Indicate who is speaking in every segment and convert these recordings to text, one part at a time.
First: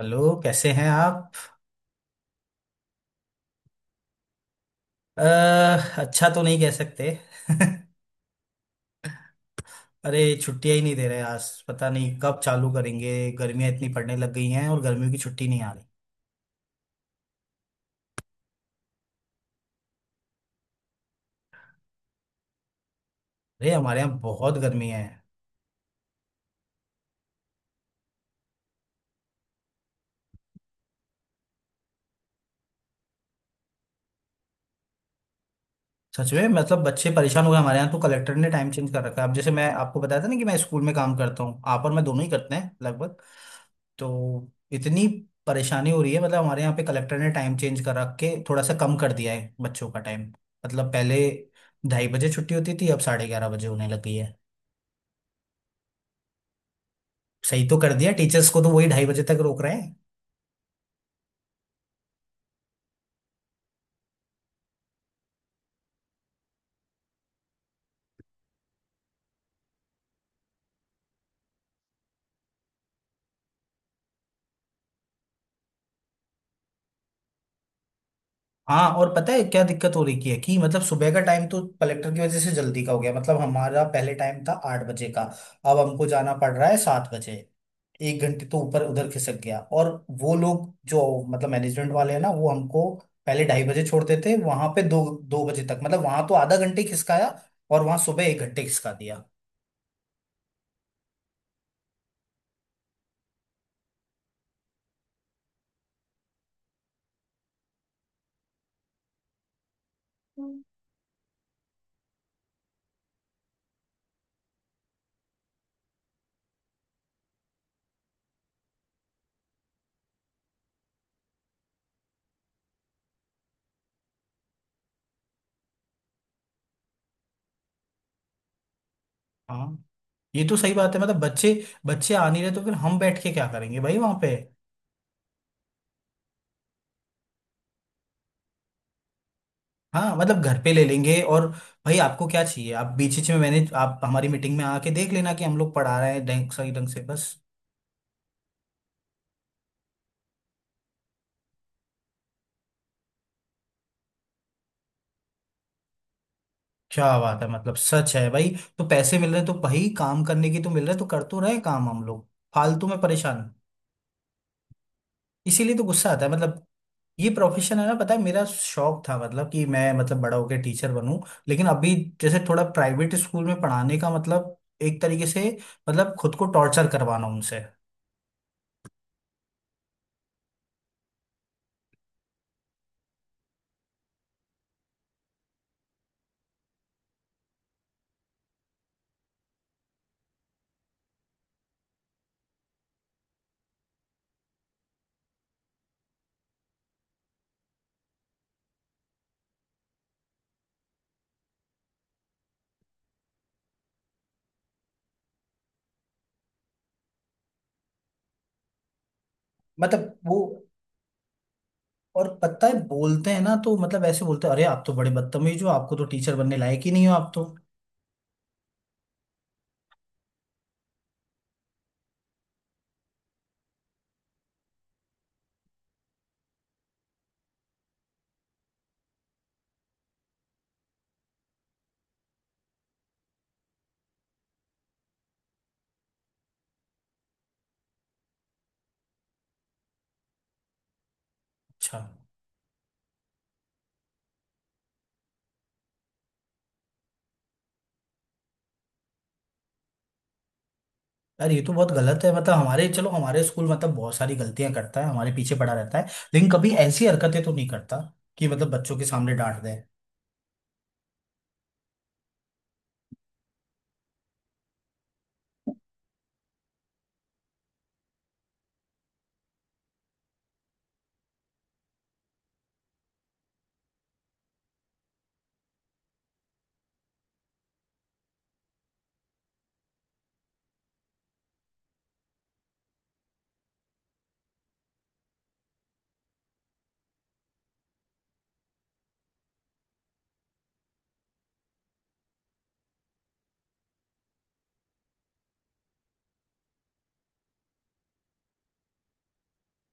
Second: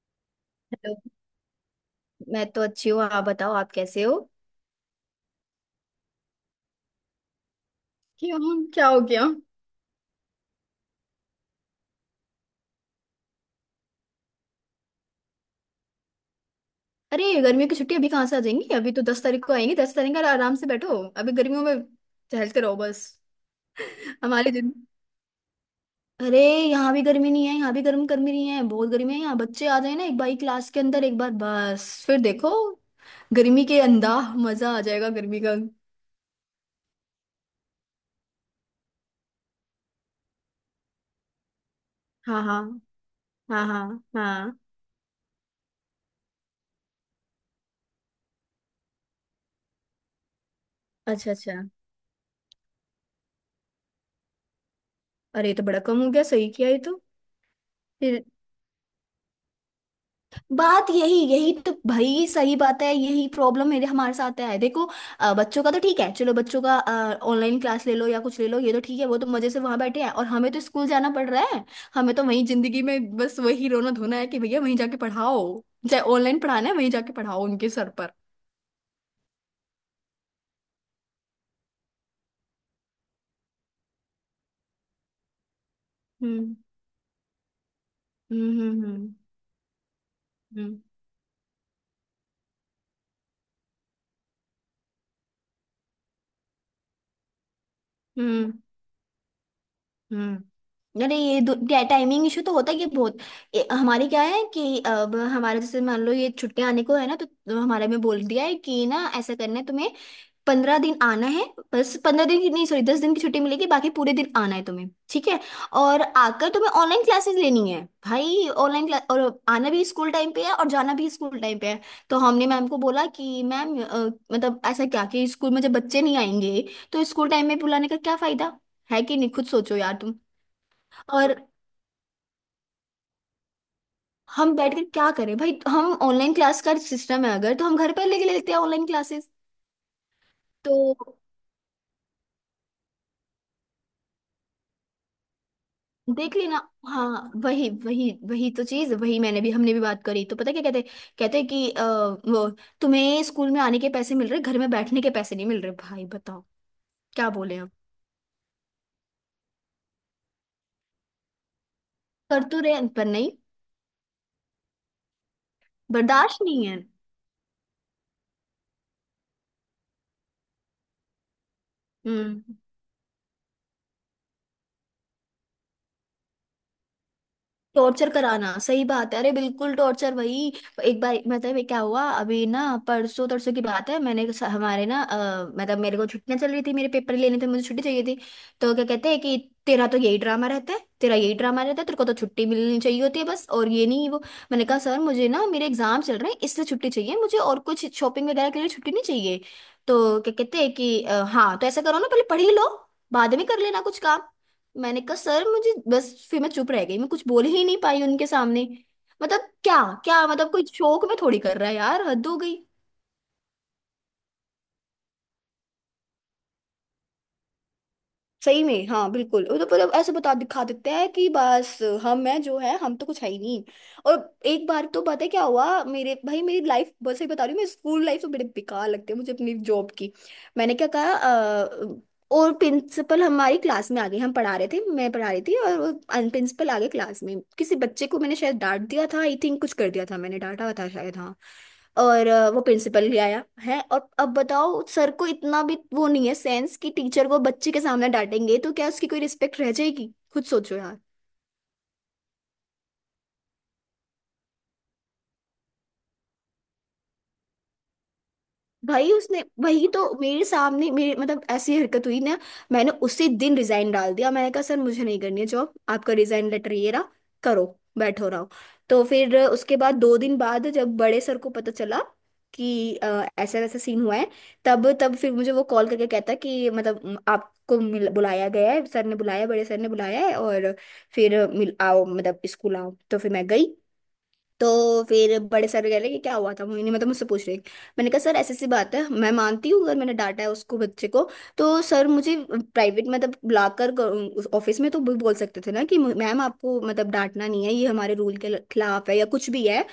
Speaker 1: Hello. कैसे हैं
Speaker 2: hello.
Speaker 1: आप?
Speaker 2: मैं तो अच्छी हूँ आप बताओ आप कैसे हो।
Speaker 1: अ, अच्छा तो नहीं कह सकते।
Speaker 2: क्यों क्या हो गया।
Speaker 1: अरे छुट्टियां ही नहीं दे रहे। आज पता नहीं कब चालू करेंगे। गर्मियां इतनी पड़ने लग गई हैं और गर्मियों की छुट्टी नहीं आ रही।
Speaker 2: अरे गर्मियों की छुट्टी अभी कहाँ से आ जाएंगी। अभी तो 10 तारीख को आएंगी। 10 तारीख का आराम से बैठो अभी गर्मियों में टहलते रहो बस।
Speaker 1: अरे हमारे यहाँ
Speaker 2: हमारे
Speaker 1: बहुत
Speaker 2: दिन।
Speaker 1: गर्मी है।
Speaker 2: अरे यहाँ भी गर्मी नहीं है। यहाँ भी गर्म गर्मी नहीं है, बहुत गर्मी है। यहाँ बच्चे आ जाए ना एक बार क्लास के अंदर एक बार बस फिर देखो। गर्मी के अंदा मजा आ जाएगा गर्मी का।
Speaker 1: सच में मतलब बच्चे परेशान हो गए। हमारे यहाँ तो कलेक्टर ने टाइम चेंज कर रखा है। अब जैसे मैं आपको बताया था ना कि मैं स्कूल में काम करता हूँ, आप और मैं दोनों ही
Speaker 2: हाँ
Speaker 1: करते
Speaker 2: हाँ।
Speaker 1: हैं लगभग।
Speaker 2: हाँ हाँ
Speaker 1: तो
Speaker 2: हाँ।
Speaker 1: इतनी परेशानी हो रही है। मतलब हमारे यहाँ पे कलेक्टर ने टाइम चेंज कर रख के थोड़ा सा कम कर दिया है बच्चों का टाइम। मतलब पहले
Speaker 2: अच्छा अच्छा।
Speaker 1: 2:30 बजे छुट्टी होती थी, अब 11:30 बजे होने लगी है।
Speaker 2: अरे ये तो बड़ा कम हो गया। सही किया ये।
Speaker 1: सही तो कर दिया,
Speaker 2: तो
Speaker 1: टीचर्स को तो वही 2:30 बजे तक रोक रहे हैं।
Speaker 2: बात यही यही तो भाई सही बात है। यही प्रॉब्लम मेरे हमारे साथ है देखो। बच्चों का तो ठीक है। चलो बच्चों का ऑनलाइन क्लास ले लो या कुछ ले लो, ये तो ठीक है। वो तो मजे से वहां बैठे हैं और हमें तो स्कूल जाना पड़ रहा है। हमें तो वही जिंदगी में बस वही रोना धोना है कि भैया वहीं जाके पढ़ाओ। चाहे ऑनलाइन पढ़ाना है वहीं जाके पढ़ाओ उनके सर पर।
Speaker 1: हाँ और पता है क्या दिक्कत हो रही की है कि मतलब सुबह का टाइम तो कलेक्टर की वजह से जल्दी का हो गया। मतलब हमारा पहले टाइम था 8 बजे का, अब हमको जाना पड़
Speaker 2: हम्म
Speaker 1: रहा है 7 बजे। एक घंटे तो ऊपर
Speaker 2: हम्म,
Speaker 1: उधर खिसक गया। और वो लोग
Speaker 2: हम्म
Speaker 1: जो मतलब मैनेजमेंट वाले हैं ना, वो हमको पहले 2:30 बजे छोड़ देते हैं, वहां पे दो 2 बजे तक। मतलब वहां तो आधा घंटे खिसकाया और वहां सुबह एक
Speaker 2: हम्म हम्म।
Speaker 1: घंटे खिसका दिया।
Speaker 2: अरे ये टाइमिंग इशू तो होता है ये बहुत। हमारे क्या है कि अब हमारे जैसे मान लो ये छुट्टियां आने को है ना, तो हमारे में बोल दिया है कि ना ऐसा करना है तुम्हें। 15 दिन आना है। बस 15 दिन की नहीं सॉरी 10 दिन की छुट्टी मिलेगी, बाकी पूरे दिन आना है तुम्हें ठीक है। और आकर तुम्हें ऑनलाइन क्लासेस लेनी है। भाई ऑनलाइन क्लास, और आना भी स्कूल टाइम पे है और जाना भी स्कूल टाइम पे है। तो हमने मैम को बोला कि मैम मतलब ऐसा क्या कि स्कूल में जब बच्चे नहीं आएंगे तो स्कूल टाइम में बुलाने का क्या फायदा। है कि नहीं, खुद सोचो
Speaker 1: हाँ,
Speaker 2: यार तुम।
Speaker 1: ये तो सही बात है। मतलब
Speaker 2: और
Speaker 1: बच्चे बच्चे आ नहीं रहे तो फिर हम बैठ के क्या करेंगे भाई वहां पे।
Speaker 2: हम बैठकर क्या करें भाई। हम ऑनलाइन क्लास का सिस्टम है अगर तो हम घर पर लेके ले लेते हैं ऑनलाइन क्लासेस।
Speaker 1: हाँ, मतलब घर पे ले
Speaker 2: तो
Speaker 1: लेंगे। और भाई आपको क्या चाहिए, आप बीच बीच में मैंने आप हमारी मीटिंग में आके देख लेना कि हम लोग पढ़ा रहे हैं
Speaker 2: देख
Speaker 1: ढंग,
Speaker 2: लेना।
Speaker 1: सही ढंग से बस।
Speaker 2: हाँ वही वही वही तो चीज। वही मैंने भी हमने भी बात करी। तो पता है क्या कहते। कहते कि वो तुम्हें स्कूल में आने के पैसे मिल रहे, घर में बैठने के पैसे नहीं मिल रहे भाई बताओ।
Speaker 1: क्या
Speaker 2: क्या
Speaker 1: बात है,
Speaker 2: बोले हम।
Speaker 1: मतलब सच है भाई। तो पैसे मिल रहे हैं तो भाई काम करने की तो मिल रहे हैं, तो कर तो रहे काम हम लोग।
Speaker 2: कर तो रहे
Speaker 1: फालतू
Speaker 2: हैं,
Speaker 1: में
Speaker 2: पर नहीं।
Speaker 1: परेशान। इसीलिए तो गुस्सा आता है
Speaker 2: बर्दाश्त नहीं
Speaker 1: मतलब।
Speaker 2: है।
Speaker 1: ये प्रोफेशन है ना, पता है मेरा शौक था मतलब कि मैं मतलब बड़ा होकर टीचर बनूं। लेकिन अभी
Speaker 2: हम्म।
Speaker 1: जैसे थोड़ा प्राइवेट स्कूल में पढ़ाने का मतलब, एक तरीके से मतलब खुद को टॉर्चर करवाना उनसे।
Speaker 2: टॉर्चर कराना सही बात है। अरे बिल्कुल टॉर्चर वही। एक बार मतलब ये क्या हुआ। अभी ना परसों तरसों की बात है। मैंने हमारे ना मतलब मेरे को छुट्टियां चल रही थी। मेरे पेपर लेने थे, मुझे छुट्टी चाहिए थी। तो क्या कहते हैं कि तेरा तो यही ड्रामा रहता है, तेरा यही ड्रामा रहता है, तेरे को तो छुट्टी मिलनी चाहिए होती है बस और ये नहीं वो। मैंने कहा सर मुझे ना मेरे एग्जाम चल रहे हैं इसलिए छुट्टी चाहिए मुझे, और कुछ शॉपिंग वगैरह के लिए छुट्टी नहीं चाहिए। तो क्या कहते हैं कि हाँ तो ऐसा करो ना पहले पढ़ ही लो, बाद में कर लेना कुछ काम। मैंने कहा सर मुझे बस, फिर मैं चुप रह गई। मैं कुछ बोल ही नहीं पाई उनके सामने। मतलब क्या
Speaker 1: मतलब
Speaker 2: क्या
Speaker 1: वो
Speaker 2: मतलब, कोई शौक में थोड़ी कर रहा है यार, हद
Speaker 1: और
Speaker 2: हो गई।
Speaker 1: पता है बोलते हैं ना तो मतलब ऐसे बोलते हैं, अरे आप तो बड़े बदतमीज हो, आपको तो टीचर बनने लायक ही नहीं, हो आप तो।
Speaker 2: सही में हाँ बिल्कुल। वो तो मतलब ऐसे बता दिखा देते हैं कि बस हम हैं जो है हम तो कुछ है ही नहीं। और एक बार तो पता है क्या हुआ मेरे भाई, मेरी लाइफ बस सही बता रही हूँ मैं। स्कूल लाइफ तो बड़े बेकार लगती है मुझे अपनी जॉब की। मैंने क्या कहा और प्रिंसिपल हमारी क्लास में आ गई। हम पढ़ा रहे थे, मैं पढ़ा रही थी और वो प्रिंसिपल आ गए क्लास में। किसी बच्चे को मैंने शायद डांट दिया था आई थिंक, कुछ कर दिया था मैंने, डांटा था शायद हाँ।
Speaker 1: अच्छा।
Speaker 2: और वो प्रिंसिपल भी आया है। और अब बताओ सर को इतना भी वो नहीं है सेंस कि टीचर को बच्चे के सामने डांटेंगे तो क्या उसकी कोई रिस्पेक्ट रह जाएगी, खुद सोचो यार।
Speaker 1: यार ये तो बहुत गलत है। मतलब हमारे, चलो हमारे स्कूल मतलब बहुत सारी गलतियां करता है, हमारे पीछे पड़ा रहता है, लेकिन कभी ऐसी हरकतें तो नहीं करता कि मतलब बच्चों के
Speaker 2: भाई
Speaker 1: सामने
Speaker 2: उसने
Speaker 1: डांट दे।
Speaker 2: वही तो मेरे सामने मेरे मतलब ऐसी हरकत हुई ना, मैंने उसी दिन रिजाइन डाल दिया। मैंने कहा सर मुझे नहीं करनी है जॉब, आपका रिजाइन लेटर ये रहा। करो बैठो रहो। तो फिर उसके बाद दो दिन बाद जब बड़े सर को पता चला कि ऐसा वैसा सीन हुआ है, तब तब फिर मुझे वो कॉल करके कहता है कि मतलब आपको बुलाया गया है, सर ने बुलाया बड़े सर ने बुलाया है, और फिर मिल आओ मतलब स्कूल आओ। तो फिर मैं गई। तो फिर बड़े सर कह रहे कि क्या हुआ था मोहिनी, मतलब मुझसे पूछ रही। मैंने कहा सर ऐसी सी बात है मैं मानती हूँ अगर मैंने डांटा है उसको बच्चे को, तो सर मुझे प्राइवेट मतलब बुलाकर ऑफिस में तो भी बोल सकते थे ना कि मैम आपको मतलब डांटना नहीं है, ये हमारे रूल के खिलाफ है या कुछ भी है।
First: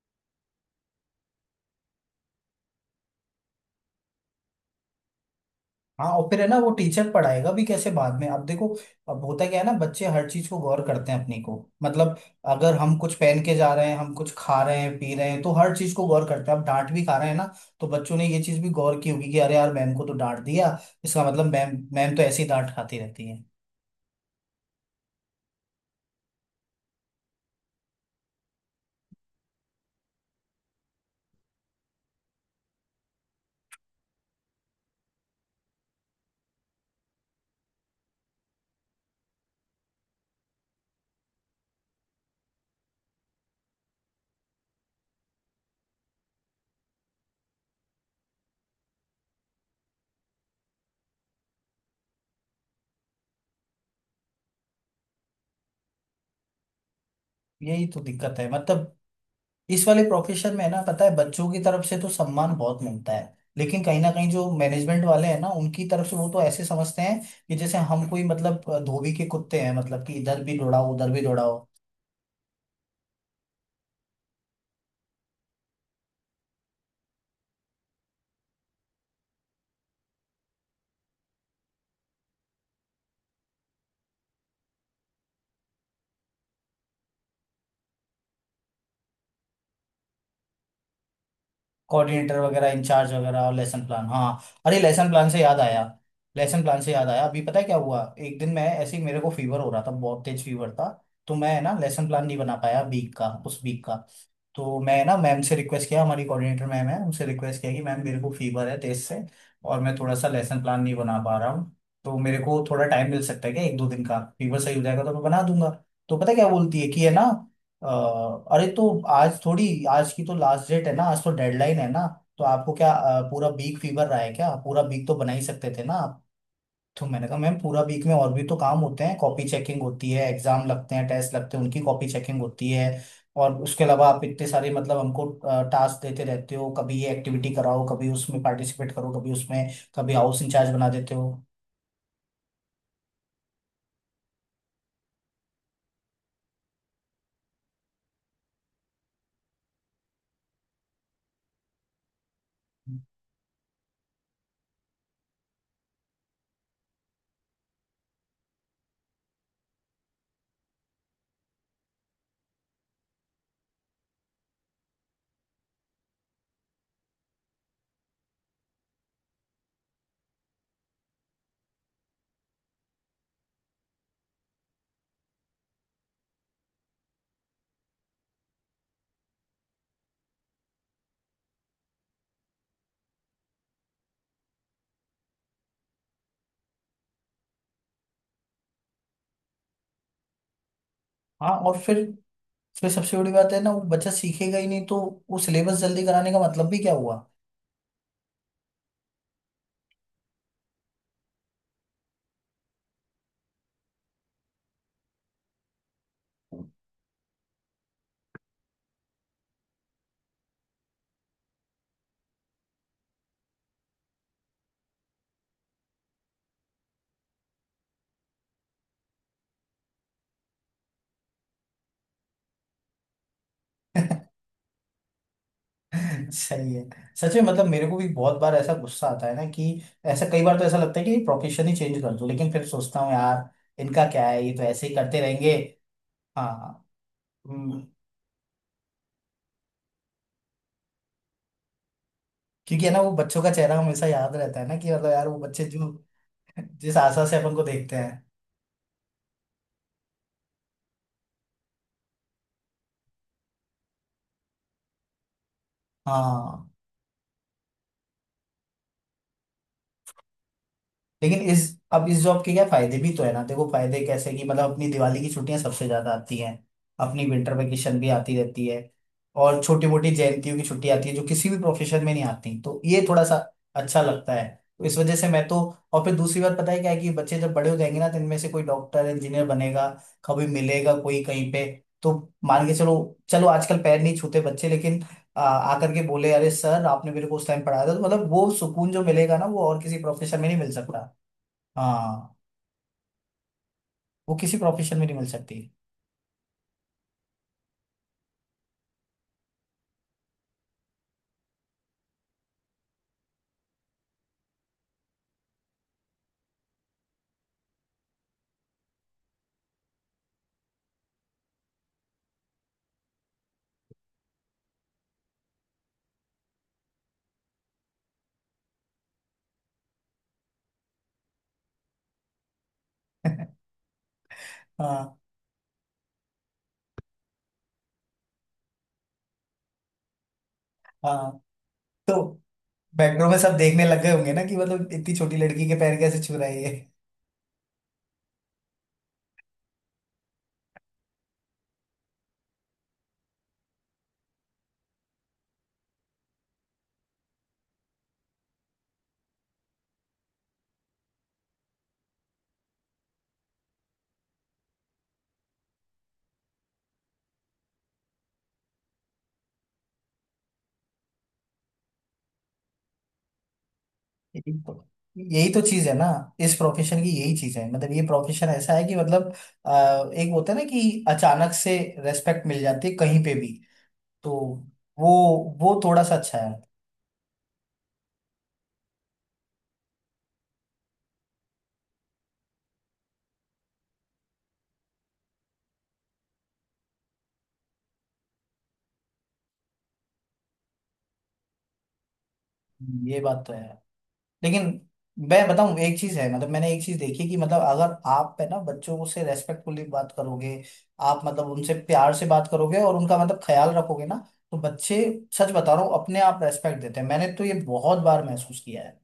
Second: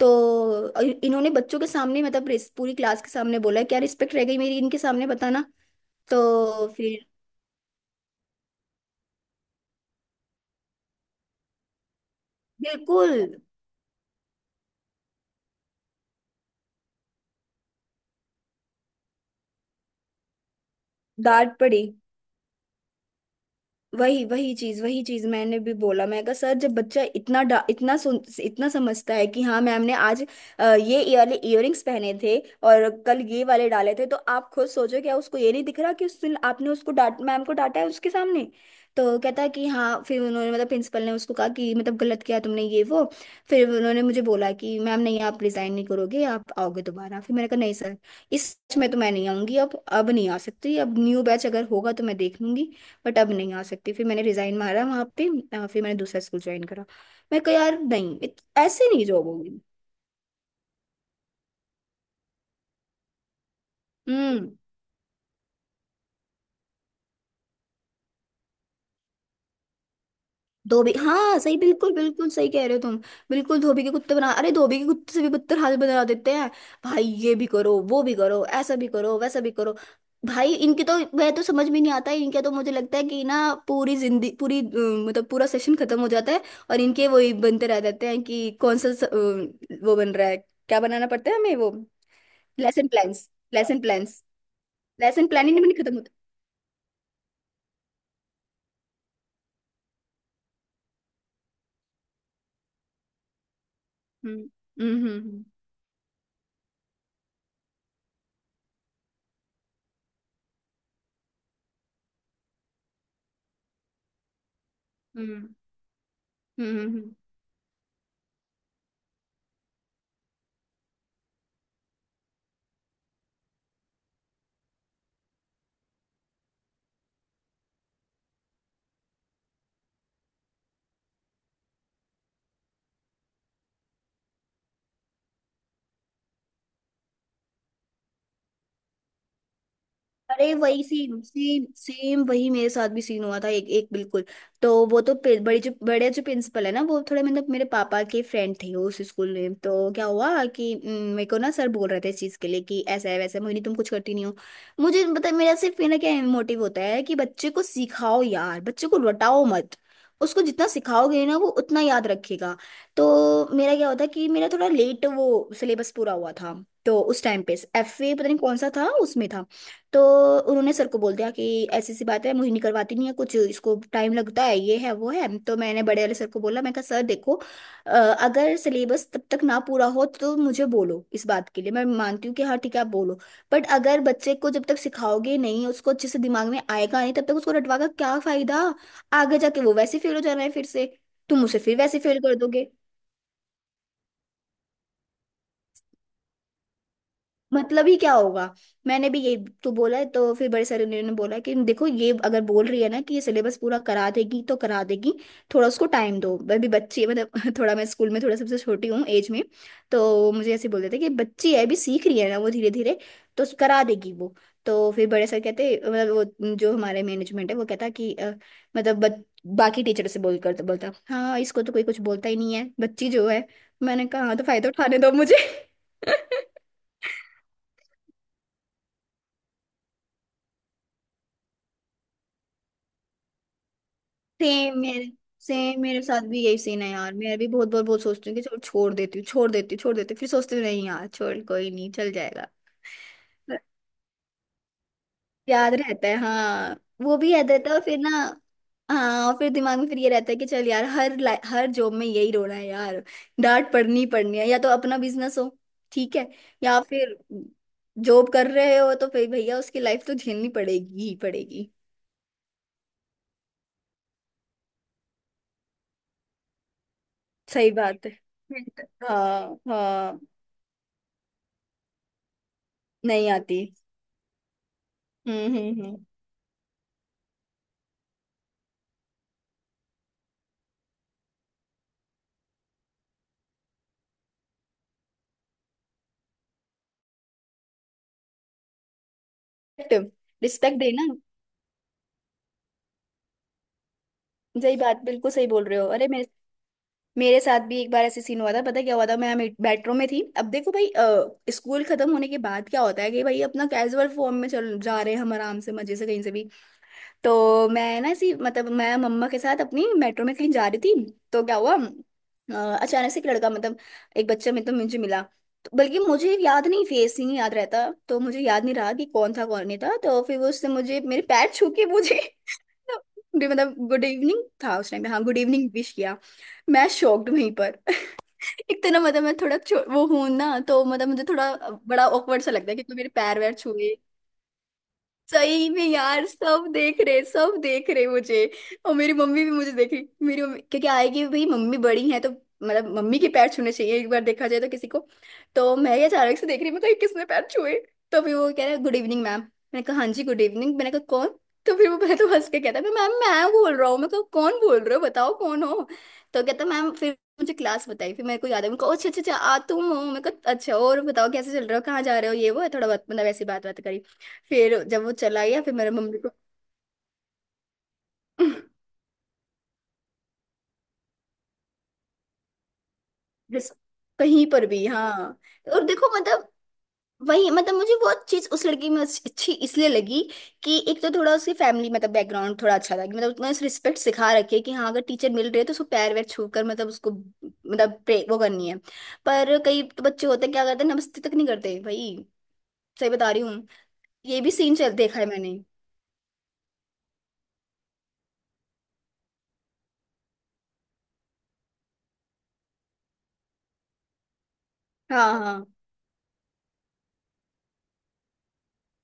Speaker 2: तो इन्होंने बच्चों के सामने मतलब पूरी क्लास के सामने बोला। क्या रिस्पेक्ट रह गई मेरी इनके सामने बताना।
Speaker 1: हाँ, और फिर है ना,
Speaker 2: तो
Speaker 1: वो
Speaker 2: फिर
Speaker 1: टीचर पढ़ाएगा भी कैसे बाद में? अब देखो, अब होता क्या है ना, बच्चे हर चीज को गौर करते हैं अपनी को। मतलब अगर हम कुछ
Speaker 2: बिल्कुल
Speaker 1: पहन के जा रहे हैं, हम कुछ खा रहे हैं, पी रहे हैं, तो हर चीज को गौर करते हैं। अब डांट भी खा रहे हैं ना, तो बच्चों ने ये चीज भी गौर की होगी कि अरे यार, मैम को तो डांट दिया। इसका मतलब
Speaker 2: डांट
Speaker 1: मैम
Speaker 2: पड़ी।
Speaker 1: मैम तो ऐसे ही डांट खाती रहती है।
Speaker 2: वही वही चीज, वही चीज मैंने भी बोला। मैं कहा सर जब बच्चा इतना इतना इतना समझता है कि हाँ मैम ने आज ये वाले इयररिंग्स पहने थे और कल ये वाले डाले थे, तो आप खुद सोचो क्या उसको ये नहीं दिख रहा कि उस दिन आपने उसको डांट मैम को डांटा है उसके सामने। तो कहता है कि हाँ। फिर उन्होंने मतलब प्रिंसिपल ने उसको कहा कि मतलब गलत किया तुमने ये वो। फिर उन्होंने मुझे बोला कि मैम नहीं आप रिजाइन नहीं करोगे, आप आओगे दोबारा। फिर मैंने कहा नहीं सर, इस batch में तो मैं नहीं आऊंगी। अब नहीं आ सकती। अब न्यू बैच अगर होगा तो मैं देख लूंगी, बट अब नहीं आ सकती। फिर मैंने रिजाइन मारा वहाँ पे। फिर मैंने दूसरा स्कूल ज्वाइन करा। मैं कहा यार
Speaker 1: यही तो
Speaker 2: नहीं
Speaker 1: दिक्कत है।
Speaker 2: ऐसे
Speaker 1: मतलब
Speaker 2: नहीं जॉब होगी।
Speaker 1: इस वाले प्रोफेशन में ना पता है, बच्चों की तरफ से तो सम्मान बहुत मिलता है, लेकिन कहीं ना कहीं
Speaker 2: हम्म।
Speaker 1: जो मैनेजमेंट वाले हैं ना, उनकी तरफ से वो तो ऐसे समझते हैं कि जैसे हम कोई मतलब धोबी के कुत्ते हैं। मतलब कि इधर भी
Speaker 2: धोबी
Speaker 1: दौड़ाओ, उधर भी
Speaker 2: हाँ सही,
Speaker 1: दौड़ाओ।
Speaker 2: बिल्कुल बिल्कुल सही कह रहे हो तुम। बिल्कुल धोबी के कुत्ते बना, अरे धोबी के कुत्ते से भी बदतर हाल बना देते हैं। भाई ये भी करो वो भी करो ऐसा भी करो वैसा भी करो। भाई इनके तो वह तो समझ में नहीं आता है। इनके तो मुझे लगता है कि ना पूरी जिंदगी पूरी मतलब पूरा सेशन खत्म हो जाता है। और इनके वही बनते रह जाते हैं कि कौन सा वो बन रहा है। क्या बनाना पड़ता है हमें वो।
Speaker 1: कोऑर्डिनेटर वगैरह,
Speaker 2: लेसन
Speaker 1: इंचार्ज
Speaker 2: प्लान्स
Speaker 1: वगैरह, और
Speaker 2: लेसन
Speaker 1: लेसन प्लान,
Speaker 2: प्लान्स।
Speaker 1: हाँ। अरे लेसन
Speaker 2: लेसन
Speaker 1: प्लान से
Speaker 2: प्लान ही
Speaker 1: याद
Speaker 2: नहीं बनी
Speaker 1: आया।
Speaker 2: खत्म होता।
Speaker 1: अभी पता है क्या हुआ, एक दिन मैं ऐसे ही, मेरे को फीवर हो रहा था, बहुत तेज फीवर था। तो मैं ना लेसन प्लान नहीं बना पाया वीक का, उस वीक का। तो मैं ना मैम
Speaker 2: हम्म,
Speaker 1: से रिक्वेस्ट किया, हमारी कोऑर्डिनेटर मैम है, उनसे रिक्वेस्ट किया कि मैम मेरे को फीवर है तेज से, और मैं थोड़ा सा लेसन प्लान नहीं बना पा रहा हूँ, तो मेरे को थोड़ा टाइम मिल सकता है क्या? एक दो दिन का, फीवर सही हो जाएगा तो मैं बना
Speaker 2: हम्म
Speaker 1: दूंगा। तो पता है क्या
Speaker 2: हम्म,
Speaker 1: बोलती है कि है
Speaker 2: हम्म।
Speaker 1: ना, अरे तो आज थोड़ी, आज की तो लास्ट डेट है ना, आज तो डेडलाइन है ना। तो आपको क्या पूरा वीक फीवर रहा है क्या? पूरा वीक तो बना ही सकते थे ना। तो मैंने कहा मैम, पूरा वीक में और भी तो काम होते हैं, कॉपी चेकिंग होती है, एग्जाम लगते हैं, टेस्ट लगते हैं, उनकी कॉपी चेकिंग होती है, और उसके अलावा आप इतने सारे मतलब हमको टास्क देते रहते हो, कभी ये एक्टिविटी कराओ, कभी उसमें पार्टिसिपेट करो, कभी उसमें, कभी हाउस
Speaker 2: अरे
Speaker 1: इंचार्ज
Speaker 2: वही
Speaker 1: बना देते
Speaker 2: सेम
Speaker 1: हो।
Speaker 2: सेम सेम वही मेरे साथ भी सीन हुआ था एक एक बिल्कुल। तो वो तो बड़ी जो बड़े जो प्रिंसिपल है ना, वो थोड़े मतलब मेरे पापा के फ्रेंड थे उस स्कूल में। तो क्या हुआ कि मेरे को ना सर बोल रहे थे इस चीज़ के लिए कि ऐसा है वैसा है, मोहिनी तुम कुछ करती नहीं हो। मुझे पता है, मेरा सिर्फ ये ना क्या मोटिव होता है कि बच्चे को सिखाओ यार, बच्चे को रटाओ मत। उसको जितना सिखाओगे ना वो उतना याद रखेगा। तो मेरा क्या होता कि मेरा थोड़ा लेट वो सिलेबस पूरा हुआ था। तो उस टाइम पे FA पता नहीं कौन सा था उसमें था। तो उन्होंने सर को बोल दिया कि ऐसी सी बात है मुझे नहीं करवाती नहीं है कुछ, इसको टाइम लगता है, ये है वो है। तो मैंने बड़े वाले सर को बोला। मैं कहा सर देखो अगर सिलेबस तब तक ना पूरा हो तो मुझे बोलो इस बात के लिए, मैं मानती हूँ कि हाँ ठीक है आप बोलो। बट अगर बच्चे को जब तक सिखाओगे नहीं, उसको अच्छे से दिमाग में आएगा नहीं, तब तक उसको रटवा का क्या फायदा। आगे जाके वो वैसे फेल हो जाना है फिर से, तुम
Speaker 1: हाँ
Speaker 2: उसे
Speaker 1: और
Speaker 2: फिर
Speaker 1: फिर
Speaker 2: वैसे फेल कर दोगे।
Speaker 1: फिर सबसे बड़ी बात है ना, वो बच्चा सीखेगा ही नहीं तो वो सिलेबस जल्दी कराने का मतलब भी क्या हुआ?
Speaker 2: मतलब ही क्या होगा। मैंने भी ये तो बोला है। तो फिर बड़े सर ने उन्होंने बोला कि देखो ये अगर बोल रही है ना कि ये सिलेबस पूरा करा देगी तो करा देगी। थोड़ा उसको टाइम दो, मैं भी बच्ची है मतलब थोड़ा मैं स्कूल में थोड़ा सबसे छोटी हूँ एज में। तो मुझे ऐसे बोलते थे कि बच्ची है अभी सीख रही है ना वो धीरे धीरे, तो करा देगी वो। तो फिर बड़े सर कहते मतलब वो जो हमारे मैनेजमेंट है वो कहता कि मतलब बाकी टीचर से बोल कर बोलता हाँ इसको तो कोई कुछ बोलता ही नहीं है बच्ची जो है। मैंने कहा हाँ तो फायदा उठाने दो मुझे।
Speaker 1: सही है। सच में मतलब मेरे को भी बहुत बार ऐसा गुस्सा आता है ना कि ऐसा, कई बार तो ऐसा लगता है कि प्रोफेशन ही चेंज कर दूं, लेकिन फिर सोचता हूँ यार, इनका क्या है, ये तो
Speaker 2: सेम
Speaker 1: ऐसे ही
Speaker 2: मेरे
Speaker 1: करते रहेंगे।
Speaker 2: सेम मेरे साथ भी यही सीन
Speaker 1: हाँ।
Speaker 2: है यार। मैं भी बहुत
Speaker 1: हम्म।
Speaker 2: बार बहुत सोचती हूँ कि चलो छोड़ देती हूँ छोड़ देती हूँ छोड़ देती हूँ, फिर सोचती हूँ नहीं यार छोड़, कोई नहीं चल जाएगा।
Speaker 1: क्योंकि है ना, वो बच्चों का चेहरा हमेशा याद रहता है ना कि मतलब यार, वो बच्चे
Speaker 2: याद
Speaker 1: जो
Speaker 2: रहता है हाँ।
Speaker 1: जिस
Speaker 2: वो
Speaker 1: आशा
Speaker 2: भी
Speaker 1: से
Speaker 2: याद
Speaker 1: अपन को
Speaker 2: रहता है, और
Speaker 1: देखते
Speaker 2: फिर ना
Speaker 1: हैं।
Speaker 2: हाँ और फिर दिमाग में फिर ये रहता है कि चल यार, हर हर जॉब में यही रोना है यार। डांट पड़नी ही पड़नी है, या तो अपना बिजनेस हो। ठीक है।
Speaker 1: हाँ।
Speaker 2: या फिर जॉब कर रहे हो तो फिर भैया उसकी लाइफ तो झेलनी पड़ेगी ही
Speaker 1: लेकिन इस,
Speaker 2: पड़ेगी।
Speaker 1: अब इस जॉब के क्या फायदे भी तो है ना। देखो फायदे कैसे कि मतलब अपनी दिवाली की छुट्टियां सबसे ज्यादा आती हैं, अपनी विंटर
Speaker 2: सही
Speaker 1: वेकेशन
Speaker 2: बात
Speaker 1: भी
Speaker 2: है।
Speaker 1: आती रहती है,
Speaker 2: हाँ
Speaker 1: और छोटी मोटी
Speaker 2: हाँ।
Speaker 1: जयंतियों की छुट्टी आती है जो किसी भी प्रोफेशन में नहीं आती। तो ये थोड़ा
Speaker 2: नहीं
Speaker 1: सा
Speaker 2: आती।
Speaker 1: अच्छा लगता है। तो इस वजह से मैं तो,
Speaker 2: हम्म।
Speaker 1: और फिर दूसरी बात पता है क्या है, कि बच्चे जब बड़े हो जाएंगे ना, तो इनमें से कोई डॉक्टर, इंजीनियर बनेगा, कभी मिलेगा कोई कहीं पे। तो मान के चलो, चलो आजकल पैर नहीं छूते बच्चे, लेकिन आकर के बोले अरे सर, आपने मेरे को उस टाइम पढ़ाया था, तो मतलब वो सुकून जो मिलेगा ना, वो और किसी
Speaker 2: रिस्पेक्ट।
Speaker 1: प्रोफेशन में नहीं मिल
Speaker 2: रिस्पेक्ट
Speaker 1: सकता।
Speaker 2: देना।
Speaker 1: हाँ, वो किसी
Speaker 2: सही
Speaker 1: प्रोफेशन
Speaker 2: बात,
Speaker 1: में नहीं मिल
Speaker 2: बिल्कुल सही
Speaker 1: सकती।
Speaker 2: बोल रहे हो। अरे मेरे मेरे साथ भी एक बार ऐसे सीन हुआ था। पता है क्या हुआ था? मैं मेट्रो में थी। अब देखो भाई, स्कूल खत्म होने के बाद क्या होता है कि भाई अपना कैजुअल फॉर्म में चल जा रहे हैं हम, आराम से मजे से कहीं से भी। तो मैं ना ऐसी, मतलब मैं मम्मा के साथ अपनी मेट्रो में कहीं जा रही थी। तो क्या हुआ, अचानक से एक लड़का, मतलब एक बच्चा मेरे, तो मुझे मिला। तो बल्कि मुझे याद नहीं, फेस ही नहीं याद रहता, तो मुझे याद नहीं रहा कि कौन था कौन नहीं था। तो फिर वो, उसने मुझे मेरे पैर छू के मुझे मतलब गुड इवनिंग था उस टाइम पे,
Speaker 1: हाँ
Speaker 2: हाँ गुड इवनिंग विश किया। मैं शॉक्ड वहीं पर। एक तो ना मतलब मैं थोड़ा वो हूं ना, तो मतलब मुझे
Speaker 1: हाँ,
Speaker 2: थोड़ा बड़ा
Speaker 1: तो
Speaker 2: ऑकवर्ड सा लगता है कि कोई मेरे
Speaker 1: मेट्रो में
Speaker 2: पैर वैर
Speaker 1: सब देखने
Speaker 2: छुए।
Speaker 1: लग गए होंगे ना कि मतलब इतनी छोटी लड़की
Speaker 2: सही
Speaker 1: के
Speaker 2: में
Speaker 1: पैर कैसे
Speaker 2: यार,
Speaker 1: छू रहा है
Speaker 2: सब
Speaker 1: ये।
Speaker 2: देख रहे, सब देख रहे मुझे। और मेरी मम्मी भी मुझे देख रही, मेरी मम्मी, क्योंकि आएगी भाई, मम्मी बड़ी है तो मतलब मम्मी के पैर छूने चाहिए, एक बार देखा जाए तो किसी को। तो मैं ये अचानक से देख रही, मैं कहीं किसने पैर छुए? तो फिर वो कह रहा है गुड इवनिंग मैम, मैंने कहा हाँ जी गुड इवनिंग, मैंने कहा कौन? तो फिर वो पहले तो हंस के कहता है मैम मैं बोल रहा हूँ, मैं कहा कौन बोल रहे हो, बताओ कौन हो। तो कहता मैम, फिर मुझे क्लास बताई, फिर मेरे को याद है, मैं कहा अच्छा अच्छा अच्छा, आ तुम हो, मैं कहा अच्छा और बताओ कैसे चल रहे हो, कहाँ जा रहे हो, ये वो है, थोड़ा बहुत मतलब ऐसी बात बात करी।
Speaker 1: यही
Speaker 2: फिर
Speaker 1: तो
Speaker 2: जब वो चला
Speaker 1: यही तो
Speaker 2: गया फिर
Speaker 1: चीज
Speaker 2: मेरे
Speaker 1: है ना,
Speaker 2: मम्मी को
Speaker 1: इस प्रोफेशन की यही चीज है। मतलब ये प्रोफेशन ऐसा है कि मतलब एक होता है ना कि अचानक से रेस्पेक्ट मिल जाती है कहीं पे भी।
Speaker 2: जिस
Speaker 1: तो
Speaker 2: कहीं पर भी
Speaker 1: वो
Speaker 2: हाँ।
Speaker 1: वो
Speaker 2: और
Speaker 1: थोड़ा
Speaker 2: देखो
Speaker 1: सा अच्छा
Speaker 2: मतलब
Speaker 1: है।
Speaker 2: वही, मतलब मुझे वो चीज उस लड़की में अच्छी, अच्छी इसलिए लगी कि एक तो थोड़ा उसकी फैमिली मतलब बैकग्राउंड थोड़ा अच्छा था कि मतलब उसने रिस्पेक्ट सिखा रखी है कि हाँ अगर टीचर मिल रहे है तो उसको पैर वैर छू कर मतलब उसको मतलब प्रे वो करनी है। पर कई तो बच्चे होते हैं, क्या करते हैं, नमस्ते तक नहीं करते भाई। सही
Speaker 1: ये
Speaker 2: बता रही
Speaker 1: बात तो है।
Speaker 2: हूँ। ये भी
Speaker 1: लेकिन
Speaker 2: सीन चल देखा है
Speaker 1: मैं
Speaker 2: मैंने।
Speaker 1: बताऊं एक चीज है, मतलब मैंने एक चीज देखी कि मतलब अगर आप है ना बच्चों से रेस्पेक्टफुली बात करोगे, आप मतलब उनसे प्यार से बात करोगे और उनका मतलब ख्याल रखोगे ना, तो बच्चे,
Speaker 2: हाँ
Speaker 1: सच
Speaker 2: हाँ
Speaker 1: बता रहा हूँ, अपने आप रेस्पेक्ट देते हैं। मैंने तो ये बहुत बार महसूस किया है।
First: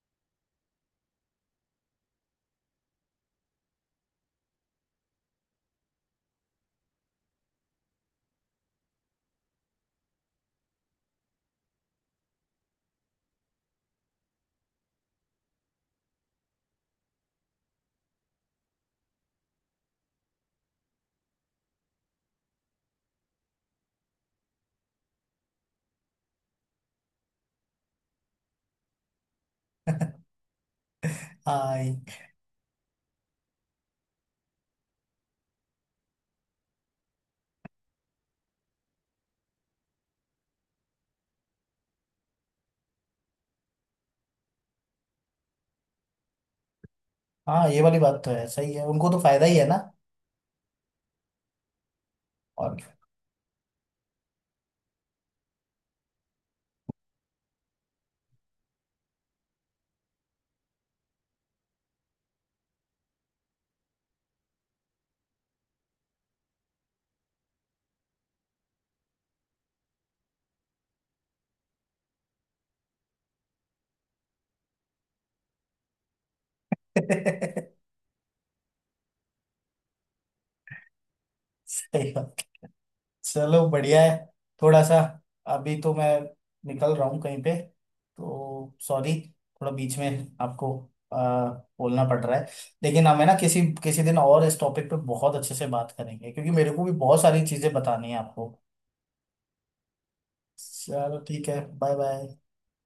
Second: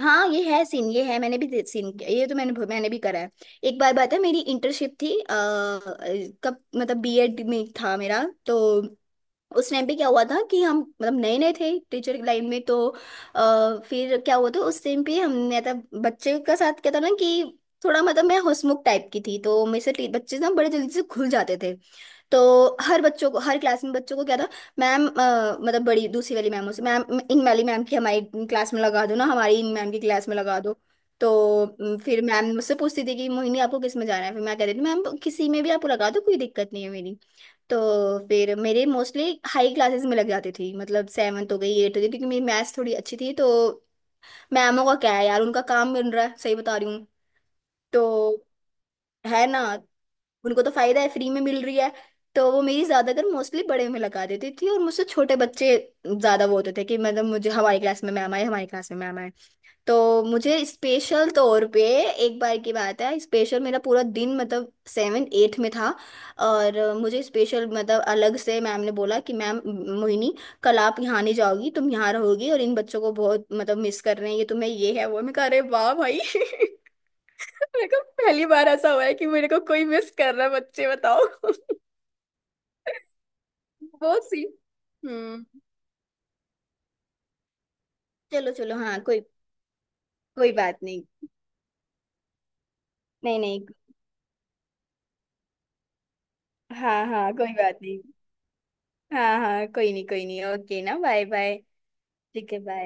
Speaker 2: हाँ। ये है सीन, ये है, मैंने भी सीन किया, ये तो मैंने, मैंने भी करा है। एक बार बात है, मेरी इंटर्नशिप थी, कब मतलब बीएड में था मेरा। तो उस टाइम पे क्या हुआ था कि हम मतलब नए नए थे टीचर की लाइन में। तो फिर क्या हुआ था उस टाइम पे हमने था, बच्चे का साथ क्या था ना कि थोड़ा मतलब मैं हंसमुख टाइप की थी, तो मेरे से बच्चे ना बड़े जल्दी से खुल जाते थे। तो हर बच्चों को, हर क्लास में बच्चों को क्या था, मैम मतलब बड़ी दूसरी वाली मैमों से, मैम इन वाली मैम की हमारी क्लास में लगा दो ना, हमारी इन मैम की क्लास में लगा दो। तो
Speaker 1: हाँ ये-
Speaker 2: फिर मैम मुझसे पूछती थी कि मोहिनी आपको किस में जाना है, फिर मैं कह देती थी मैम किसी में भी आपको लगा दो, कोई दिक्कत नहीं है मेरी। तो फिर मेरे मोस्टली हाई क्लासेस में लग जाती थी, मतलब सेवन्थ हो गई एट हो गई, क्योंकि मेरी मैथ्स थोड़ी अच्छी थी। तो मैमों का क्या है यार, उनका काम मिल रहा है, सही बता रही हूँ।
Speaker 1: हाँ ये वाली
Speaker 2: तो
Speaker 1: बात तो है, सही है, उनको तो फायदा
Speaker 2: है
Speaker 1: ही
Speaker 2: ना,
Speaker 1: है ना।
Speaker 2: उनको तो फायदा है, फ्री में मिल रही है। तो वो
Speaker 1: और
Speaker 2: मेरी
Speaker 1: क्या?
Speaker 2: ज्यादातर मोस्टली बड़े में लगा देती थी, और मुझसे छोटे बच्चे ज्यादा वो होते थे कि मतलब मुझे हमारी क्लास में मैम आए, हमारी क्लास में मैम आए। तो मुझे स्पेशल तौर पे, एक बार की बात है, स्पेशल मेरा पूरा दिन मतलब सेवन एट में था, और मुझे स्पेशल मतलब अलग से मैम ने बोला कि मैम मोहिनी, कल आप यहाँ नहीं जाओगी, तुम यहाँ रहोगी, और इन बच्चों को बहुत मतलब मिस कर रहे हैं ये, तुम्हें ये है वो है। मैं कह अरे वाह भाई। मेरे को पहली बार ऐसा हुआ है कि मेरे को कोई मिस कर रहा है, बच्चे बताओ।
Speaker 1: सही बात। चलो बढ़िया है।
Speaker 2: बहुत सी।
Speaker 1: थोड़ा सा,
Speaker 2: हम्म।
Speaker 1: अभी तो मैं निकल रहा हूँ कहीं पे,
Speaker 2: चलो
Speaker 1: तो
Speaker 2: चलो हाँ
Speaker 1: सॉरी,
Speaker 2: कोई,
Speaker 1: थोड़ा बीच में
Speaker 2: कोई
Speaker 1: आपको
Speaker 2: बात नहीं।
Speaker 1: आ, बोलना पड़ रहा है, लेकिन हमें ना
Speaker 2: नहीं
Speaker 1: किसी
Speaker 2: नहीं,
Speaker 1: किसी दिन और इस टॉपिक पे बहुत अच्छे से बात करेंगे, क्योंकि मेरे को भी
Speaker 2: हाँ
Speaker 1: बहुत
Speaker 2: हाँ
Speaker 1: सारी
Speaker 2: कोई
Speaker 1: चीजें
Speaker 2: बात नहीं,
Speaker 1: बतानी है आपको।
Speaker 2: हाँ हाँ कोई नहीं कोई नहीं, ओके ना,
Speaker 1: चलो
Speaker 2: बाय
Speaker 1: ठीक
Speaker 2: बाय।
Speaker 1: है, बाय बाय।
Speaker 2: ठीक है बाय।